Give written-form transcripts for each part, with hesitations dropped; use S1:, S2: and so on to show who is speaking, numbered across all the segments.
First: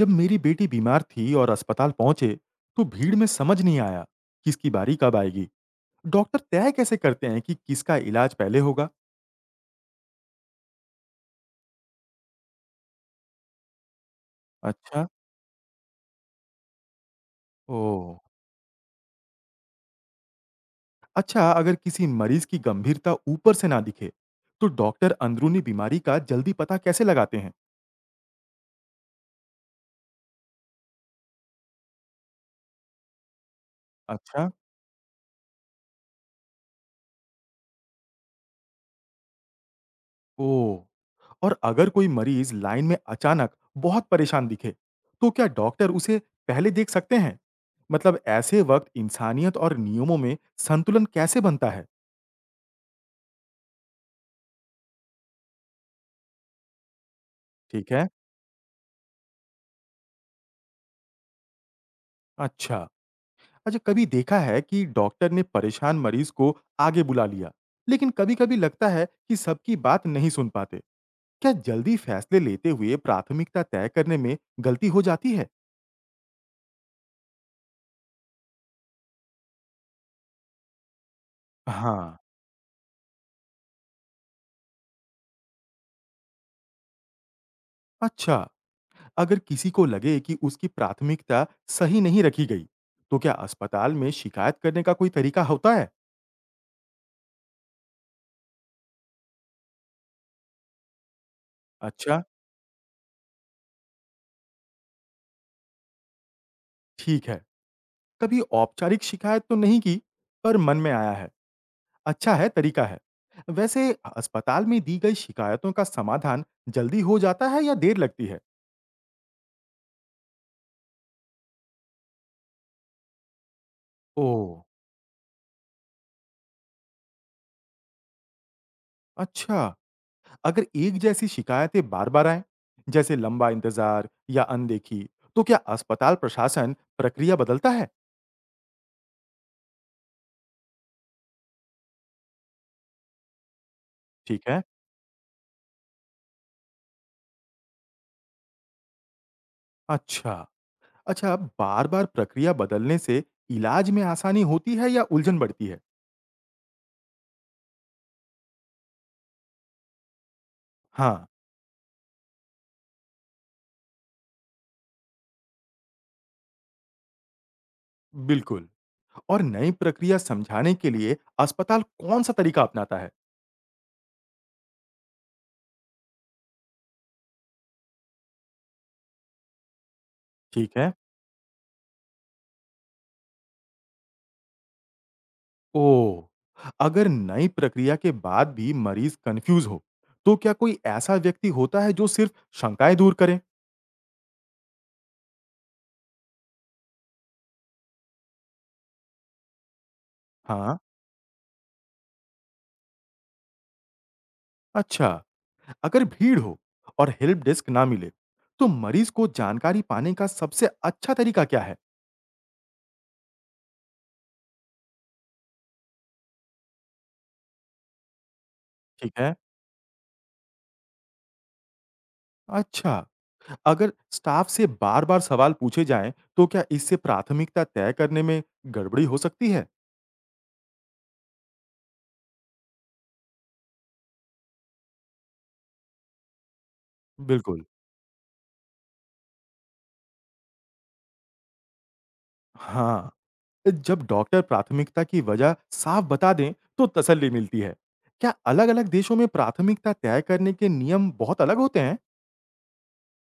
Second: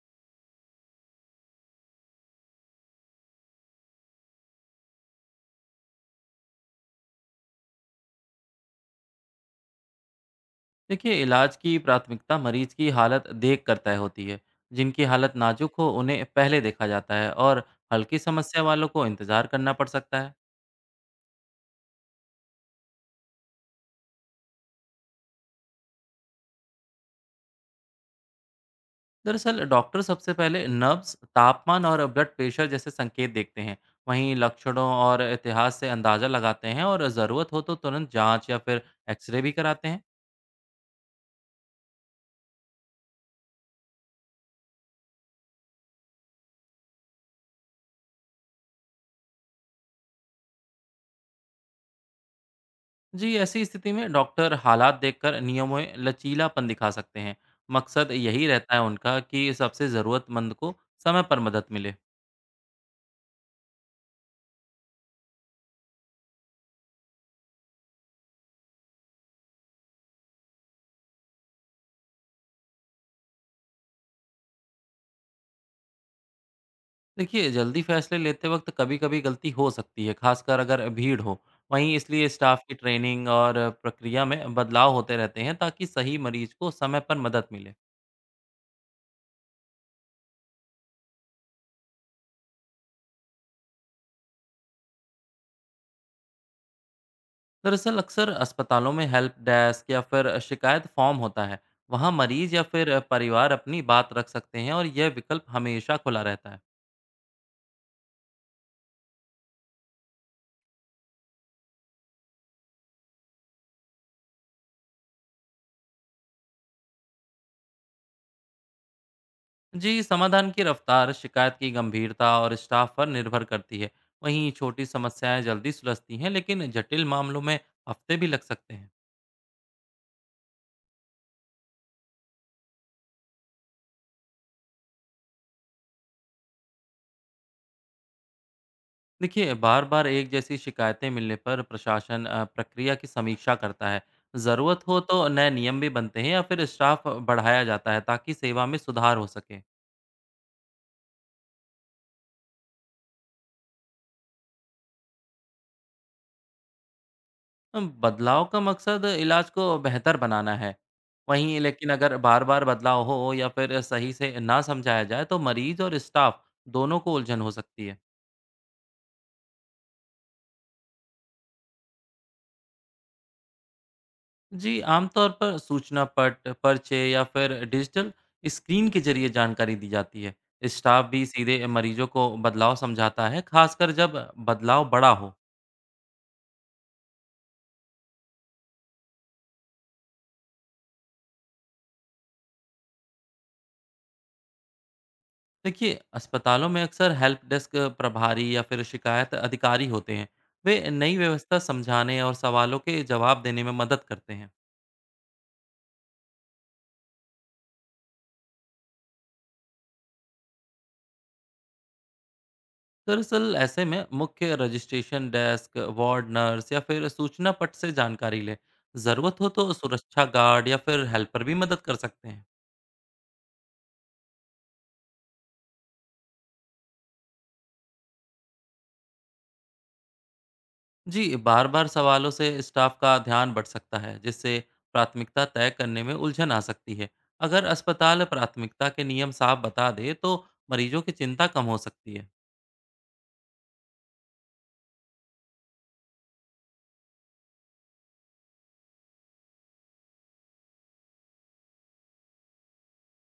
S1: जब मेरी बेटी बीमार थी और अस्पताल पहुंचे तो भीड़ में समझ नहीं आया किसकी बारी कब आएगी। डॉक्टर तय कैसे करते हैं कि किसका इलाज पहले होगा?
S2: देखिए इलाज की प्राथमिकता मरीज की हालत देख कर तय होती है। जिनकी
S1: अच्छा।
S2: हालत नाजुक हो उन्हें पहले देखा जाता है और
S1: ओ।
S2: हल्की समस्या वालों को इंतजार करना पड़ सकता है।
S1: अच्छा, अगर किसी मरीज की गंभीरता ऊपर से ना दिखे तो डॉक्टर अंदरूनी बीमारी का जल्दी पता कैसे लगाते हैं?
S2: दरअसल डॉक्टर सबसे पहले नब्स तापमान और ब्लड प्रेशर जैसे संकेत देखते हैं। वहीं
S1: अच्छा।
S2: लक्षणों और इतिहास से अंदाजा लगाते हैं और ज़रूरत हो तो तुरंत जांच या फिर एक्सरे भी कराते हैं।
S1: ओ। और अगर कोई मरीज लाइन में अचानक बहुत परेशान दिखे तो क्या डॉक्टर उसे पहले देख सकते हैं? मतलब ऐसे वक्त इंसानियत और नियमों में संतुलन कैसे बनता है?
S2: जी ऐसी स्थिति में डॉक्टर हालात देखकर नियमों में लचीलापन दिखा सकते हैं।
S1: ठीक है।
S2: मकसद यही रहता है उनका कि सबसे ज़रूरतमंद को समय पर मदद मिले।
S1: अच्छा। अच्छा, कभी देखा है कि डॉक्टर ने परेशान मरीज को आगे बुला लिया, लेकिन कभी-कभी लगता है कि सबकी बात नहीं सुन पाते। क्या जल्दी फैसले लेते हुए प्राथमिकता तय करने में गलती हो जाती है?
S2: देखिए, जल्दी फैसले लेते वक़्त कभी-कभी गलती हो सकती है, खासकर अगर भीड़ हो। वहीं
S1: हाँ।
S2: इसलिए स्टाफ की ट्रेनिंग और प्रक्रिया में बदलाव होते रहते हैं ताकि सही मरीज को समय पर मदद मिले।
S1: अच्छा, अगर किसी को लगे कि उसकी प्राथमिकता सही नहीं रखी गई, तो क्या अस्पताल में शिकायत करने का कोई तरीका होता है?
S2: दरअसल अक्सर अस्पतालों में हेल्प डेस्क या फिर शिकायत फॉर्म होता है। वहाँ
S1: अच्छा।
S2: मरीज या फिर परिवार अपनी बात रख सकते हैं और यह विकल्प हमेशा खुला रहता है।
S1: ठीक है। कभी औपचारिक शिकायत तो नहीं की, पर मन में आया है। अच्छा है, तरीका है। वैसे अस्पताल में दी गई शिकायतों का समाधान जल्दी हो जाता है या देर लगती है?
S2: जी, समाधान की रफ्तार, शिकायत की गंभीरता और स्टाफ पर निर्भर करती है। वहीं
S1: ओह।
S2: छोटी समस्याएँ जल्दी सुलझती हैं, लेकिन जटिल मामलों में हफ्ते भी लग सकते हैं।
S1: अच्छा, अगर एक जैसी शिकायतें बार-बार आएँ, जैसे लंबा इंतजार या अनदेखी, तो क्या अस्पताल प्रशासन प्रक्रिया बदलता है?
S2: देखिए बार बार एक जैसी शिकायतें मिलने पर प्रशासन प्रक्रिया की समीक्षा करता है।
S1: ठीक है।
S2: ज़रूरत हो तो नए नियम भी बनते हैं या फिर स्टाफ बढ़ाया जाता है ताकि सेवा में सुधार हो सके।
S1: अच्छा। अच्छा, बार-बार प्रक्रिया बदलने से इलाज में आसानी होती है या उलझन बढ़ती है?
S2: बदलाव का मकसद इलाज को बेहतर बनाना है।
S1: हाँ।
S2: वहीं लेकिन अगर बार बार बदलाव हो या फिर सही से ना समझाया जाए तो मरीज और स्टाफ दोनों को उलझन हो सकती है।
S1: बिल्कुल। और नई प्रक्रिया समझाने के लिए अस्पताल कौन-सा तरीका अपनाता है?
S2: जी, आमतौर पर सूचना पट, पर्चे या फिर डिजिटल स्क्रीन के ज़रिए जानकारी दी जाती है।
S1: ठीक है।
S2: स्टाफ भी सीधे मरीजों को बदलाव समझाता है, खासकर जब बदलाव बड़ा हो।
S1: ओह! अगर नई प्रक्रिया के बाद भी मरीज कंफ्यूज हो, तो क्या कोई ऐसा व्यक्ति होता है जो सिर्फ शंकाएँ दूर करे?
S2: देखिए, अस्पतालों में अक्सर हेल्प डेस्क प्रभारी या फिर शिकायत अधिकारी होते हैं।
S1: हाँ।
S2: वे नई व्यवस्था समझाने और सवालों के जवाब देने में मदद करते हैं।
S1: अच्छा। अगर भीड़ हो और हेल्प डेस्क ना मिले, तो मरीज को जानकारी पाने का सबसे अच्छा तरीका क्या है?
S2: दरअसल ऐसे में मुख्य रजिस्ट्रेशन डेस्क, वार्ड नर्स या फिर सूचना पट से जानकारी लें।
S1: ठीक है।
S2: ज़रूरत हो तो सुरक्षा गार्ड या फिर हेल्पर भी मदद कर सकते हैं।
S1: अच्छा, अगर स्टाफ से बार-बार सवाल पूछे जाएँ, तो क्या इससे प्राथमिकता तय करने में गड़बड़ी हो सकती है?
S2: जी बार बार सवालों से स्टाफ का ध्यान बढ़ सकता है जिससे प्राथमिकता तय करने में उलझन आ सकती है।
S1: बिल्कुल।
S2: अगर अस्पताल प्राथमिकता के नियम साफ बता दे तो मरीजों की चिंता कम हो सकती है।
S1: हाँ। जब डॉक्टर प्राथमिकता की वजह साफ बता दें तो तसल्ली मिलती है। क्या अलग-अलग देशों में प्राथमिकता तय करने के नियम बहुत अलग होते हैं?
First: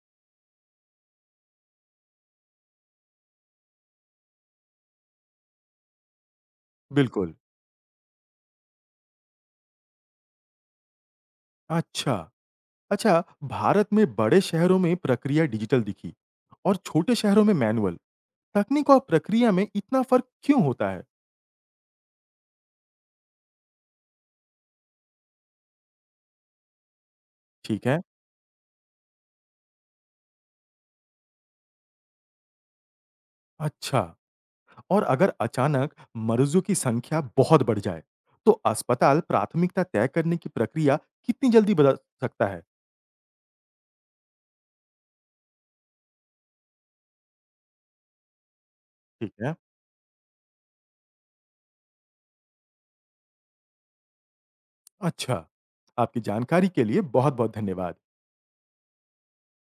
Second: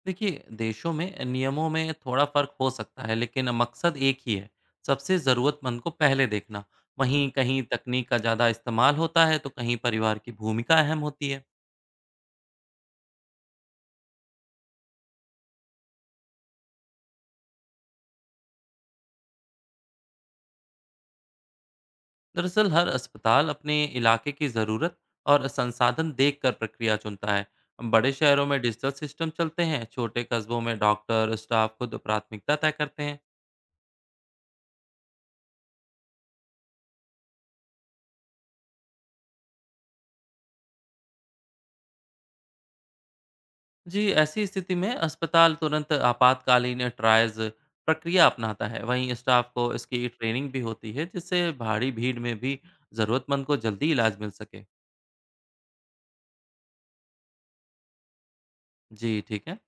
S2: देखिए देशों में नियमों में थोड़ा फर्क हो सकता है लेकिन मकसद एक ही है, सबसे ज़रूरतमंद को पहले देखना। वहीं
S1: बिल्कुल।
S2: कहीं तकनीक का ज़्यादा इस्तेमाल होता है तो कहीं परिवार की भूमिका अहम होती है।
S1: अच्छा। अच्छा, भारत में बड़े शहरों में प्रक्रिया डिजिटल दिखी और छोटे शहरों में मैनुअल। तकनीक और प्रक्रिया में इतना फर्क क्यों होता है?
S2: दरअसल हर अस्पताल अपने इलाके की ज़रूरत और संसाधन देखकर प्रक्रिया चुनता है।
S1: ठीक है।
S2: बड़े शहरों में डिजिटल सिस्टम चलते हैं, छोटे कस्बों में डॉक्टर स्टाफ खुद प्राथमिकता तय करते हैं।
S1: अच्छा। और अगर अचानक मरीजों की संख्या बहुत बढ़ जाए, तो अस्पताल प्राथमिकता तय करने की प्रक्रिया कितनी जल्दी बदल सकता है?
S2: जी ऐसी स्थिति में अस्पताल तुरंत आपातकालीन ट्रायज प्रक्रिया अपनाता है। वहीं
S1: ठीक
S2: स्टाफ
S1: है।
S2: को इसकी ट्रेनिंग भी होती है जिससे भारी भीड़ में भी ज़रूरतमंद को जल्दी इलाज मिल सके।
S1: अच्छा, आपकी जानकारी के लिए बहुत-बहुत धन्यवाद।
S2: जी ठीक है।